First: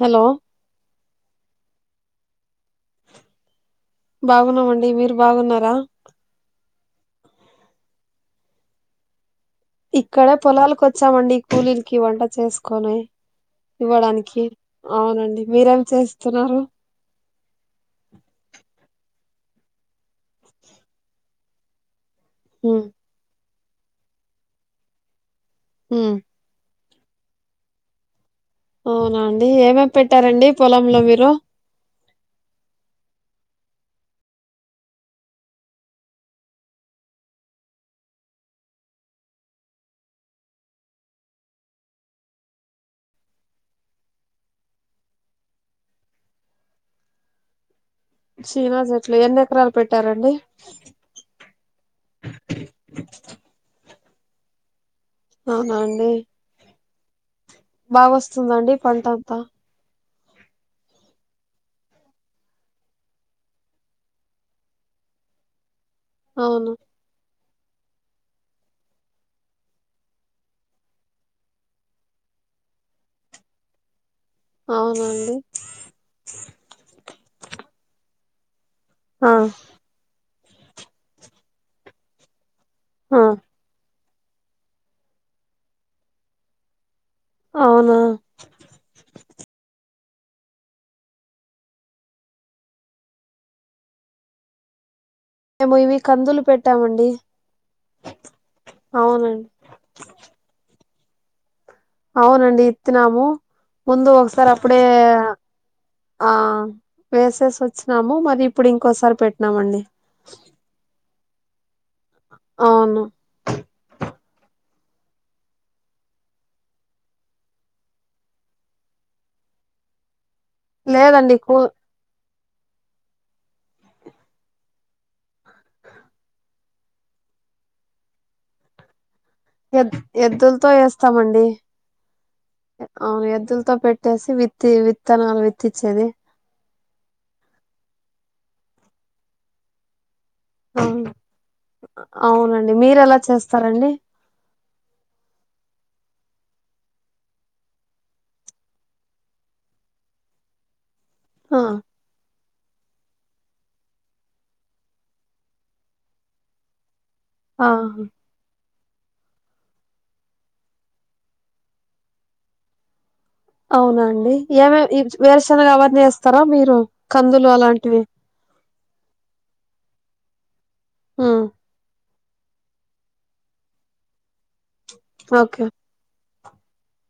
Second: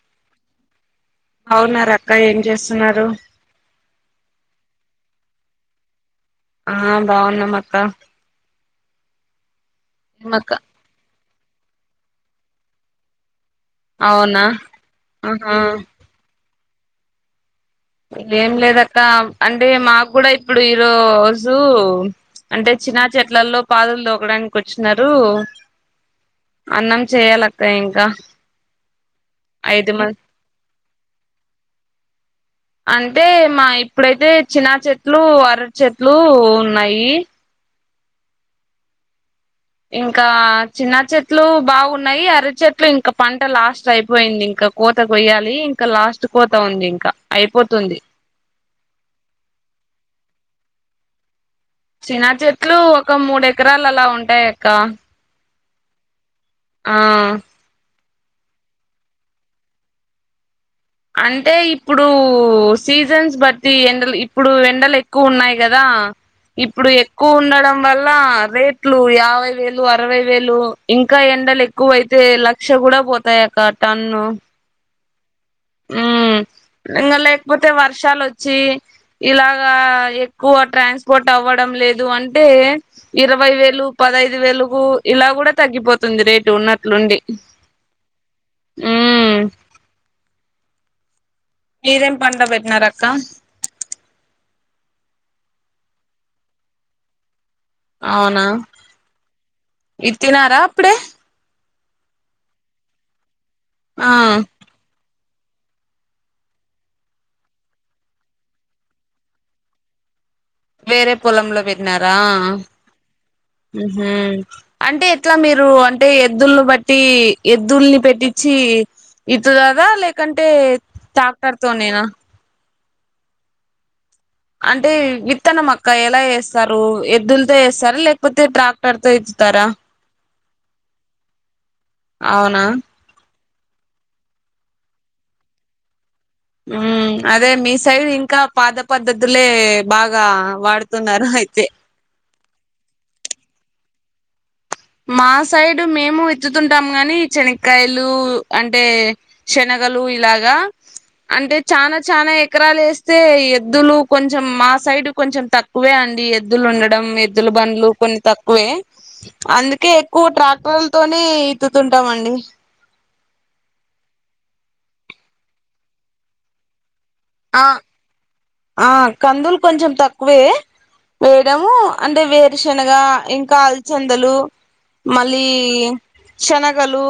Hello బాగున్నారా అక్క ఏం చేస్తున్నరు బాగున్నామండి మీరు బాగున్నారా ఆ బాగున్నం అక్క ఇక్కడే ఏమక్క పొలాలకు వచ్చామండి కూలీలకి వంట చేసుకొని ఇవ్వడానికి అవునా అవునండి ఆహా మీరేమి చేస్తున్నారు ఏం లేదక్క అంటే మాకు కూడా ఇప్పుడు ఈరోజు అంటే హ్మ్ చినా చెట్లల్లో పాదులు దోకడానికి వచ్చినరూ హ అన్నం చేయాలక్క ఇంకా అవునా అండి ఏమేం ఐదు మంది పెట్టారండి పొలంలో మీరు అంటే మాయి ఇప్పుడైతే చిన్న చెట్లు అరటి చెట్లు ఉన్నాయి ఇంకా చిన్న చెట్లు బాగున్నాయి అర చెట్లు ఇంకా పంట లాస్ట్ అయిపోయింది ఇంకా కోత కొయ్యాలి ఇంకా లాస్ట్ కోత ఉంది ఇంకా అయిపోతుంది చీనా చెట్లు ఎన్ని ఎకరాలు పెట్టారండి చిన చెట్లు ఒక మూడు ఎకరాలు అలా ఉం టయక్క ఔనాండి ఆ బాగా వస్తుందండి పంట అంతా అంటే ఇప్పుడు సీజన్స్ బట్టి ఎండలు ఇప్పుడు ఎండలు ఎక్కువ ఉన్నాయి కద దా అవును ఇప్పుడు ఎక్కువ ఉన్న డం వల్ల రేట్లు యాభై వేలు అరవై వేలు ఇంకా ఎండలు ఎక్కువ అయితే లక్ష కూడా పోతాయి అక్క టన్ను అవునా అండి ఉ ఇంగ లేకపోతే వర్షాలు వచ్చి ఆ ఇలాగా ఏ క్కువ ట్రాన్స్పోర్ట్ అవ్వడం లేదు అంటే ఆ ఇరవై వేలు పదైదు వేలకు ఇలా కూడా తగ్గిపోతుంది రేటు ఉన్నట్లుండి అవునా మ్మ్ మీరేం పంట పెట్టినారక్క మేము ఇవి కందులు పేట్టామండి అవునా ఇత్తినార ఇప్పుడే అవునండి ఇత్తినాము ముందు ఆ ఒకసారి అప్పుడే ఆ వేసేసి వచ్చినాము మరి ఇప్పుడు ఇంకోసారి పెట్టినామండి వేరే పొలంలో పెట్నారు రా అవును ఉహూ అంటే ఎట్లా మీరు అంటే ఎద్దుల్ని బట్టి ఎద్దుల్ని పెట్టించి ఇత్తుతార లే కంటే లేదండి కూ టాక్టర్ తోనేనా అంటే విత్తనం అక్క ఎలా ఏస్తారు ఎద్దులతో ఏస్తార లేకపోతే ట్రాక్టర్తో వే ఎద్ ఎద్దులతో వేస్తామండి అవునా అవును ఎద్దుల్ తోపెట్టేసి విత్తి విత్తనాలు వెత్తిచ్చేది ఉ అదే మీ సైడ్ ఇంకా పాత పద్ధతులే బాగ్ ఆ అవునండి మీరెలా చేస్తారండి మా సైడు మేము ఎత్తుతుంటాము కాని శనక్కాయలు అంటే శనగలు ఇలాగా అంటే ఆ చానా చానా ఎకరాలు వేస్ తే ఎద్దులు కొంచెం మా సైడ్ కొంచెం తక్కువే అండి ఎద్దులు ఉండడం మీ ఎద్దులు ఆ బండ్లు కొన్ని తక్కువే అందుకే ఎక్కువ ట్రాక్టర్లతోనే ఇత్తుతుంటామండి అవునా అండి ఏమే వేరుశనగా అవన్ని వేస్తార మీరు కందులు ఆ అలాంటివి ఆ కందులు కొంచెం తక్కువే ఉమ్ వేగము అంటే వేరుశనగ ఇంకా అలచందలు మళ్ళీ ఓకే శనగలూ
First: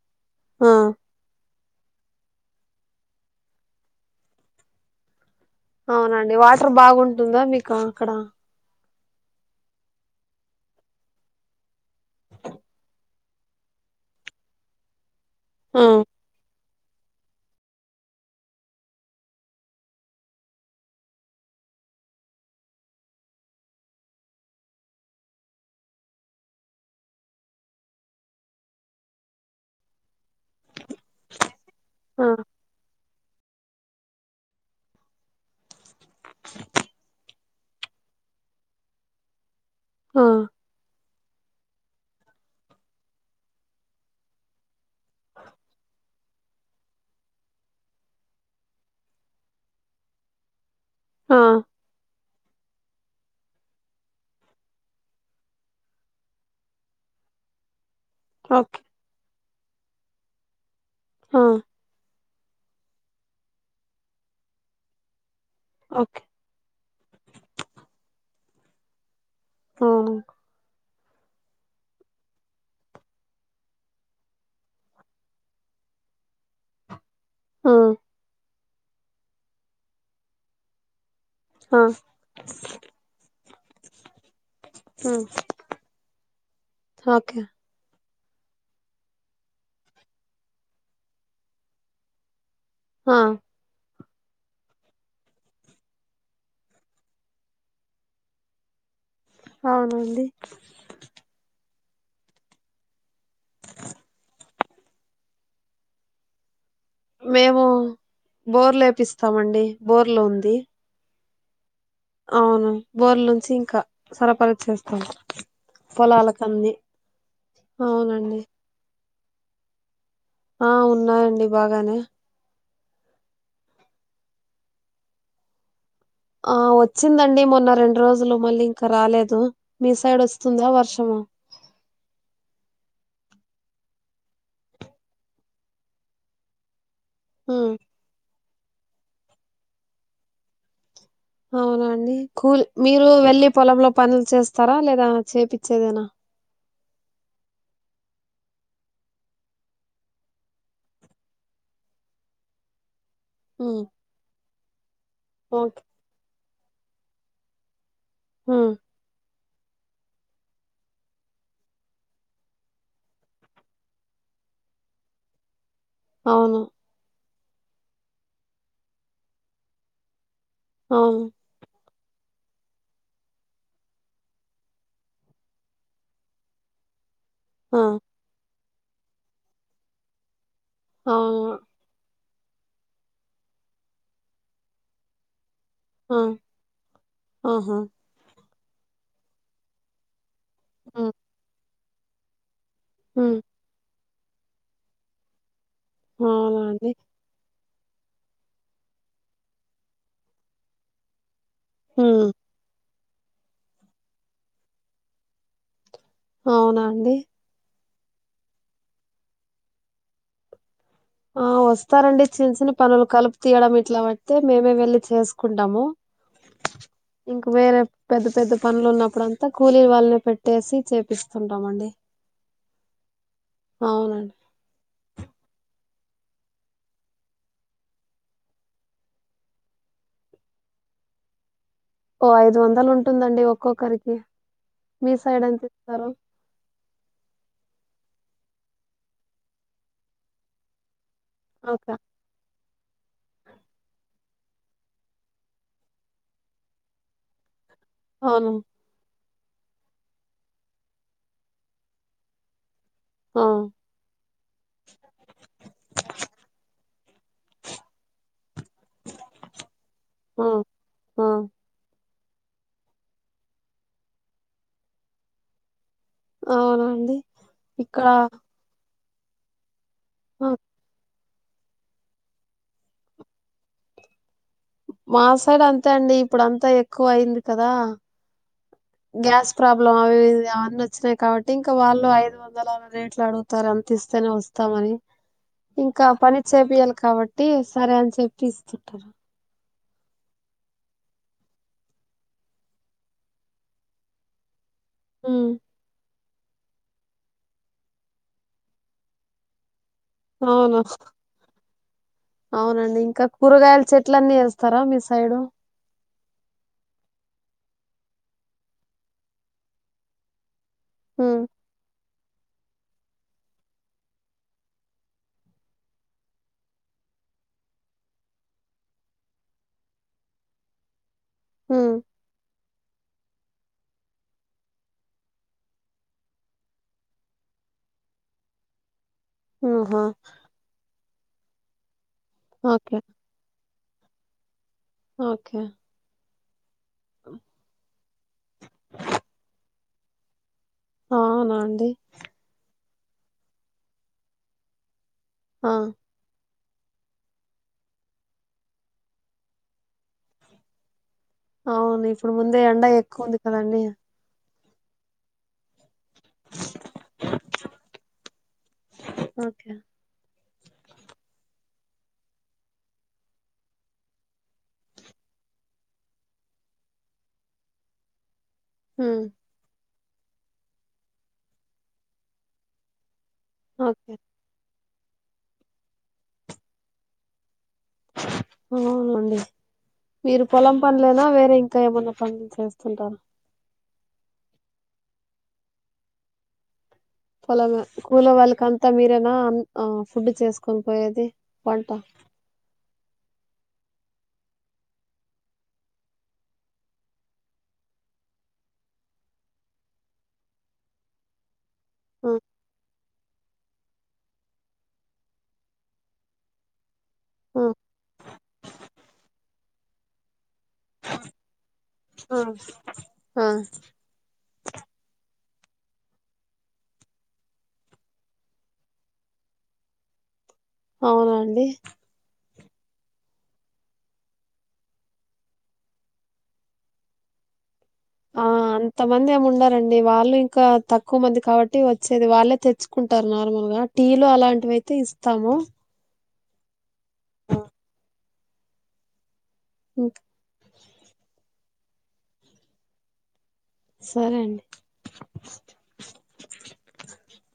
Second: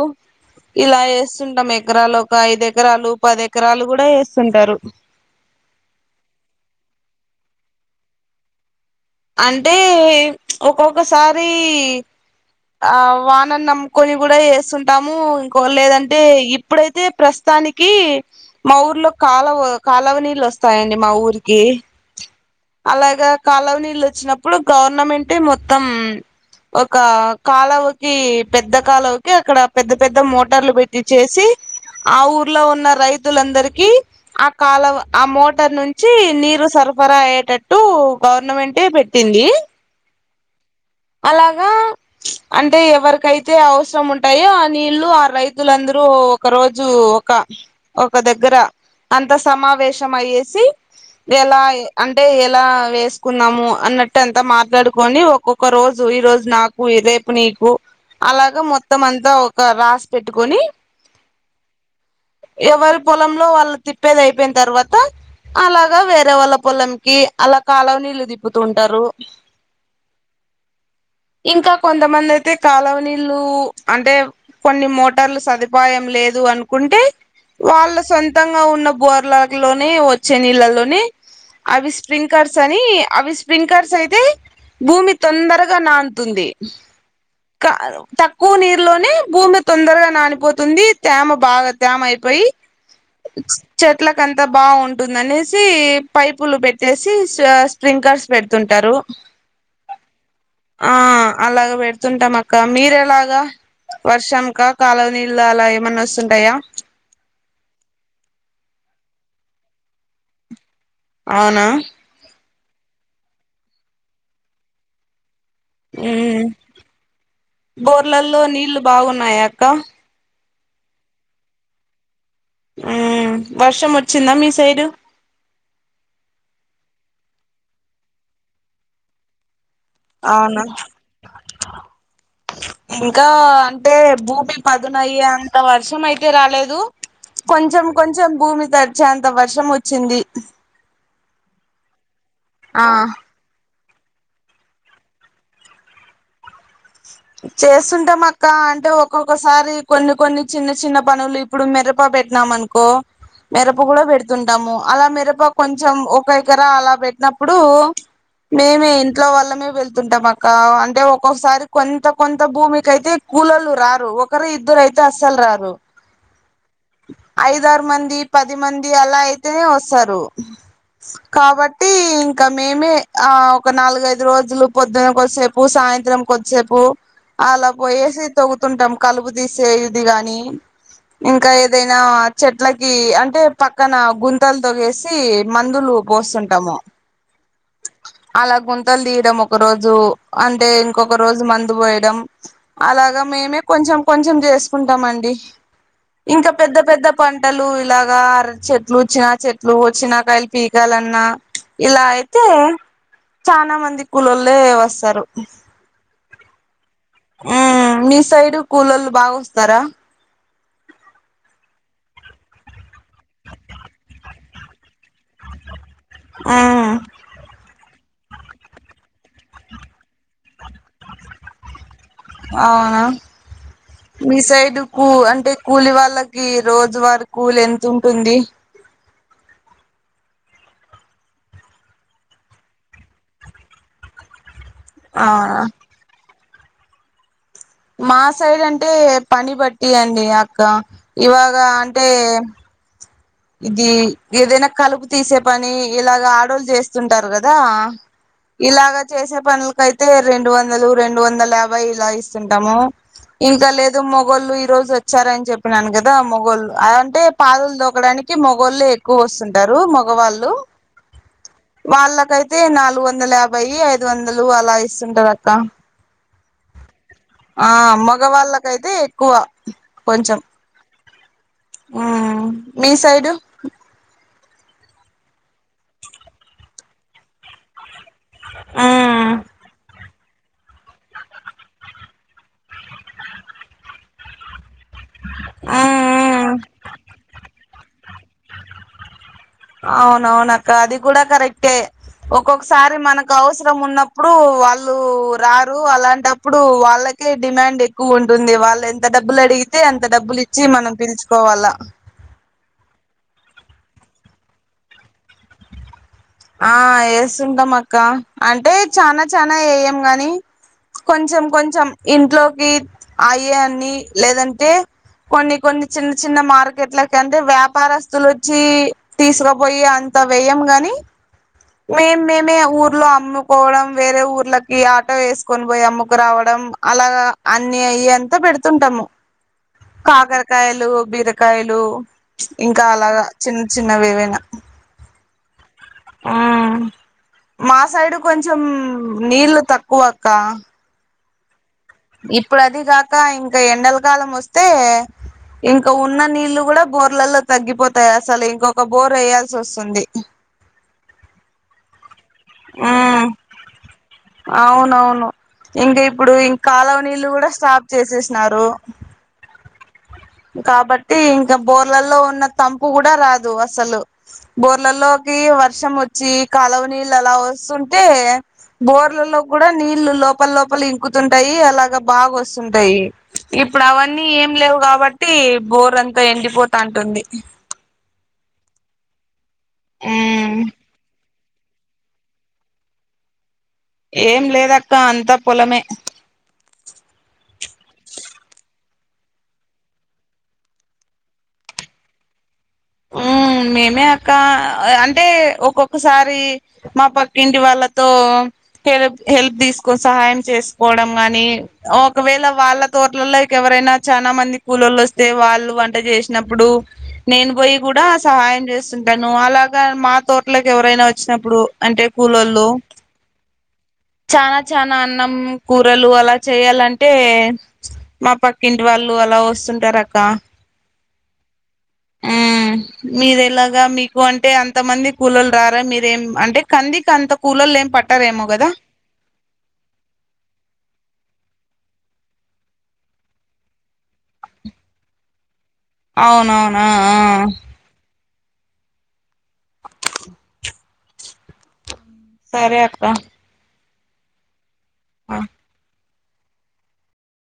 ఆ ఇలా వేస్తుంటాం మేం ఎకరాలు ఒక ఐదు ఎకరాలు పది ఎకరాలు కూడా వేస్తుంటారు అవునండి వాటర్ బాగుంటుందా మీకు అక్కడ అంటే ఒక్కొక్కసారీ ఆ వానని నమ్ముకొని కూడా వేస్తుంటాం మోఇంకో ఆ లేదంటే ఇ అప్పుడైతే ప్రస్తానికి మా ఊర్లో కాలవ కాలవ నీళ్ళు వస్తాయండి మా ఊరికి అలాగా కాలవ నీళ్ళు వచ్చినప్పుడు గవర్నమెంటే మొత్తం ఒక కాలవకి పెద్ద కాలవకి అక్కడ పెద్ద పెద్ద మో టర్లు పెట్టి చేసి ఆ ఊర్లో ఉన్న రైత్ వధలందరిక ఆ కాల ఆ మోటార్ నుంచి నీరు సరఫరా అయ్యేటట్టు గవర్నమెంటట్ే పెట్టింది [unintelligible] ఆ అలాగా అంటే ఎవరికైతే అవసరం ఉంటయో నీళ్ళు ఆ రైతులందరూ ఒక రోజు ఒక ఒక దగ్గర అంత సమావేశం అయ్యేసి ఆ ఎలా ఎ అంటే ఎలా వేసుకున్నాము అన్నట్టు అంతా మాట్లాడుకొని ఒక్కొక్ ఒక రోజు ఈ రోజు నాకు రేపు నీకు అలాగా ఓకే మొత్తం అంతా ఒక రాష్ట్ర పెట్టుకొని ఆ ఎవరి పొలంలో వాళ్ళు తిప్పేది అయిపోయిన తర్వాత అలాగా ఓకే వేరే వాళ్ళ పొలం క అలా కాాలవ నీళ్ళు ది త్గుతుంటారు హ ఇంకా కొంతమంది అయితే కాాలవ నీళ్ళు అంటే కొన్ని మోటార్లు సదుపాయం లేదు అనుకుంటే ఆ వాళ్ళ సొంతంగా ఉన్న బోర్లా లోని వచ్చే నీళ్ళలోని ఆ అవి స్ప్రింకర్స్ అని అవి స్ప్రింకర్స్ అయితే భూమి తొందరగా నా తుంది ఓకే క తక్కువ నీరులోనే భూమి తొందరగా నానిపోతుంది తేమ బాగా తేమ అయిపోయి ఆ చె అట్లకంత బాగుంటుందనేసి పైపులు పెట్టేసి స్ప్రింక్లర్స్ పెడుతుంటారు అవునండి ఆ అలాగ పెడుతుంటాం అక్క మీర ఎలాగా వర్షాంకా కాలవ నీళ్ళ అలా ఏమన్నా వస్తుంటాయా మేము బోర్ లేపిస్తామండి బోర్లు ఉంది అవునా అవును బోర్ నుంచి ఇంకా సరఫరా చేస్తాం పొలాలకన్ని బోర్లలో అవునండి నీళ్లు బాగున్నా న్నాయాక్క ఆ ఉన్నాయండి బాగానే ఆ వర్షం వచ్చిందా మీ సైడు ఆ వచ్చిందండి మొన్న రెండు రోజులు మళ్ళీ ఇంకా రాలేదు మీ సైడ్ అవునా వస్తుందా వర్షమా ఇంకా అంటే భూమి పదునయ అంత వర్షం అయితే రాలేదు ఉమ్ కొంచెం కొంచెం భూమి దరిచే అంత వర్షం వచ్చింది అవునండి కూల్ ఆ మీరు వెళ్లి పొలంలో పనులు చేస్తారా లేదా చేపచ్చేదేనా చేస్తుంటాం అక్క అంటే ఒక్కొక్కసారి కొన్ని కొన్ని చిన్న చిన్న పనులు ఇప్పుడు మిరప పెట్టినాం అనుకో మిరప ఉమ్ కూడా పెడుతుంటాము అలా మిరప ఓకే కొంచెం ఒకైక్క అలా పెట్టినప్పుడు ఉమ్ మేమే ఇంట్లో వాళ్ళ వెళ్తుంటాం అక్క అంటే ఒక్కొసారి కొంత కొంత భూమికియితే కూలలు రారు ఒకరు ఇద్దరు అయితే అస్సలు రారు అవును ఐదరు మంది పది మంది అలా అయితేనే వస్తారు అవును కాబట్ టే ఇంకా మేమే ఆ ఒక నాలుగైదు రోజులు పొద్దున కొద్దిసేపు సాయంత్రం కొద్దిసేపు అలా ఆ పో ఏసి తగు వస్తుంటాం కలుపు తీసేది గాని ఇంకా అవునా ఏదైనా చెట్లకి అంటే పక్కన గుంతలతోగేసి మందులు ఆ పోస్తుంటాము ఆహా అలా గుంతలు తీయడం ఒక రోజు అంటే ఉమ్ ఇంకొక రోజు మందు పోయ ఇడం అలాగా ఉమ్ మేమే కొంచెం కొంచెం చేసుకుంటామండి ఇంకా అవునా పెద్ద అండి పెద్ద పంటలు ఇలాగా అర చెట్లు వచ్చినా చెట్లు వచ్చినా కాయలు పీకాలన్నా ఇలా హ్మ్ అయితే చనా మంది కూలలే వస్తారు అవునా అంది మ్మ్ మీ సైడ్ కూలలు బాగా వస్తారా ఆ వస్తారంండి చిన్న చిన్న పనులు కలుపు తీయడం ఇట్లా బట్టి మేమే వెళ్లి చేసుకుంటాము ఇంకా వేర పెద్ద పెద్ద పనులు ఉన్నప్పుడు అంతా కూలీ వాళ్ళని పెట్టేసి చేపిస్తుంటామండి అవునా అవునండి మీ సైడ్ కూ అంటే కూలి వాళ్ళ లాకి రోజు వర కూ ఎంత ఉంటుంది ఓ ఐదు వందలు ఉంటుందండి ఒక్కొక్కరికి మీ సైడ్ అవునా ఎంత ఇస్తారు మా సైడ్ అంటే పని బట్టి అండి అక్క ఇవాగ ఓకే అంటే ఇది ఏదైనా కలుపు తీసే పని ఇలాగ ఆడోళ్లు చేస్తుంటారు కదా అవును ఇలాగ చేసే పనుల్కేతే రెండు వందలు రెండు వందల యాభై ఇలా ఇస్తుంటాము ఆ ఇంకా లేదు మొగళ్ళు ఈ రోజు వచ్చారని చెప్పినాను కదా మొగళ్ళు అ అంటే పాదులు దోకడానికి మగళ్ళ ఎక్కువ వస్తుంటారు ఆ మగవాళ్ళు ఆ వాళ్ళకైతే నాలుగు వందల యాభై ఐదు వందలు అలా ఇస్తుంటారు అక్క అవునండి ఆ మగ వాళ్ళకైతే కో కొంచెం ఆ! ఉ మీ సైడ్ మా సైడ్ అంతే అండి ఇప్పుడు అంతా ఎక్కువ అయింది కదా గ్యాస్ ప్రాబ్లమ్ అవి అవన్నీ వచ్చినాయి కాబట్టి ఇంకా వాళ్ళు ఐదు వందల రేట్లు అడుగుతారు అంత ఇస్తేనే వస్తామని ఇంకా పనిర్సేబ కాబట్టి సరే అని చెప్పి ఇస్తుంటారు అవునవునక్క అది కూడా కరెక్టే ఒక్కొక్కసారి మనకు అవసరం ఉన్నప్పుడు వాళ్ళ లూ హ్మ్. రారు అలాంటప్ ఇప్పుడు వాళ్ళకే డిమాండ్ ఎక్కు ఉంటుంది వాళ్ ఎంత డబ్బులు అడిగి తే అంత డబ్బులు ఇచ్చి అవును. మనం పిల్చుకోవాలా అవునండి ఇంకా కూరగాయల చెట్లన్నీ యేస్తారా మీ సైడు ఆ ఏస్తుంటాం అక్క అంటే చానా చానా వేయం గాని హ్మ్. కొంచం కొంచం ఇంట్లోకి అయే అన్ని లేదంటే కొన్ని కొన్ని చిన్న చిన్న మార్కెట్లకి అంటే వ్యాపారస్తులులొచ్చి తీసుకుపోయే అంత వేయం గని హ్మ్. మేం మేమే ఊర్లో అ అమ్ముకోవడం వేరే ఊర్లకి ఆటో వేసుకొని పోయి అమ్ముకు రావడం అలాగా అన్ని అయ్యే అంతా పెడుతుంటాము. ఆహా! కాకరకాయలు బీర కాయలు ఇంకా ఓకే. అలాగా చిన్ చిన్నవేవయిన ఓకే ఆ మా సైడు కొంచం నీళ్లు తక్కు అక్కా అవునా ఇప్పుడు అదీ గా ఇంకా ఇంకా ఎండలకాలం వస్తే ఆ! ఇంకా ఉన్న నీళ్ళు కూడా బోర్లలో తగ్గిపోతయి, అసలు ఇంకొక బోర్ ఏయాల్సి వస్తుంది. అవునిఫ్ ఇప్పుడు, ముందే ఎండ మ్మ్ ఎక్కువ ఉంది కదండీ. అవునవును, ఇంక ఇప్పుడు ఇం కాలవ నీళ్ళు కూడా స్టాప్ చేసేసినారు. ఓకే రా కాబట్టి ఇంకా బోర్లలో ఉన్న తంపు గుడా రాదు అస్సలు. బోర్లలోకి వర్షం వచ్చి కాలవ నీళ్ళు అలా వస్తుంటే. హ్మ్. బోర్లల్లోగ్గుడా నీల్ ళ్ళు లోపల లోపల ఇంకుతుంటయి, అలాగా బాగా వస్తుంటయి. ఇప్పుడు ఓకే. అవన్నీ ఏం లేవు కాబట్ తి బోర్ అంతా ఎండిపోతా అంటుంది. అవునండి. మీరు పొలం పనులేన? వేరే? ఇంకా, ఏమన్నా పనులు చేస్తుంటారా? ఏం లేదక్క, అంతా పొలమే. పొలమే, కూలో వాళ్ళకి అంతా మీరేనా అన్ ఆ ఫుడ్ చేసుకొని పోయేది వంట? హ్ మేమే అక్క అంటే, ఒక్కొక్కసారి మా పక్కింటి వాళ్ళతో, హెలప్ హెల్ప్ తీసుకో సహాయం చేసుకోవడం గాని ఆ ఒకవేళ వాళ్ళత్ తోట్లోల్లకి ఎవరైనా, చానా మంది కూలోల్లోస్తే వస్తే వాళ్ళు వంట చేసినప్పుడు నేను ఆ పోయి డా సహాయం చేస్తుంటాను. అలాగా మా తోటలకి ఎవరైనా వచ్చినప్పుడు అంటే కూలోళ్ళు ఆ చానా చానా అన్నం కూరలు అలా చేయాలంటే, మా పక్కింటి వాళ్ళు అలా వస్తుంటరు అక్క. అవునండి మీరెలాగా? మీకు అంటే అంతమంది కూలొళ్ళు రారా? మీరేం అంటే కందికి అంత కూలోళ్ళు ఏం పట్. పట్టారేమో గదా? తమంది ఏం ఉండరండి. వాళ్ళు ఇంకా తక్కువ మంది కాబట్టి వచ్చేది వాళ్ళే తెచ్చుకుంటారు నార్మల్ గా. టీలు అలాంటివయితే ఇస్తాము. అవునవును. ఆ ఆ ఇంక్ సరే అక్కా. సరే అండి. ఆ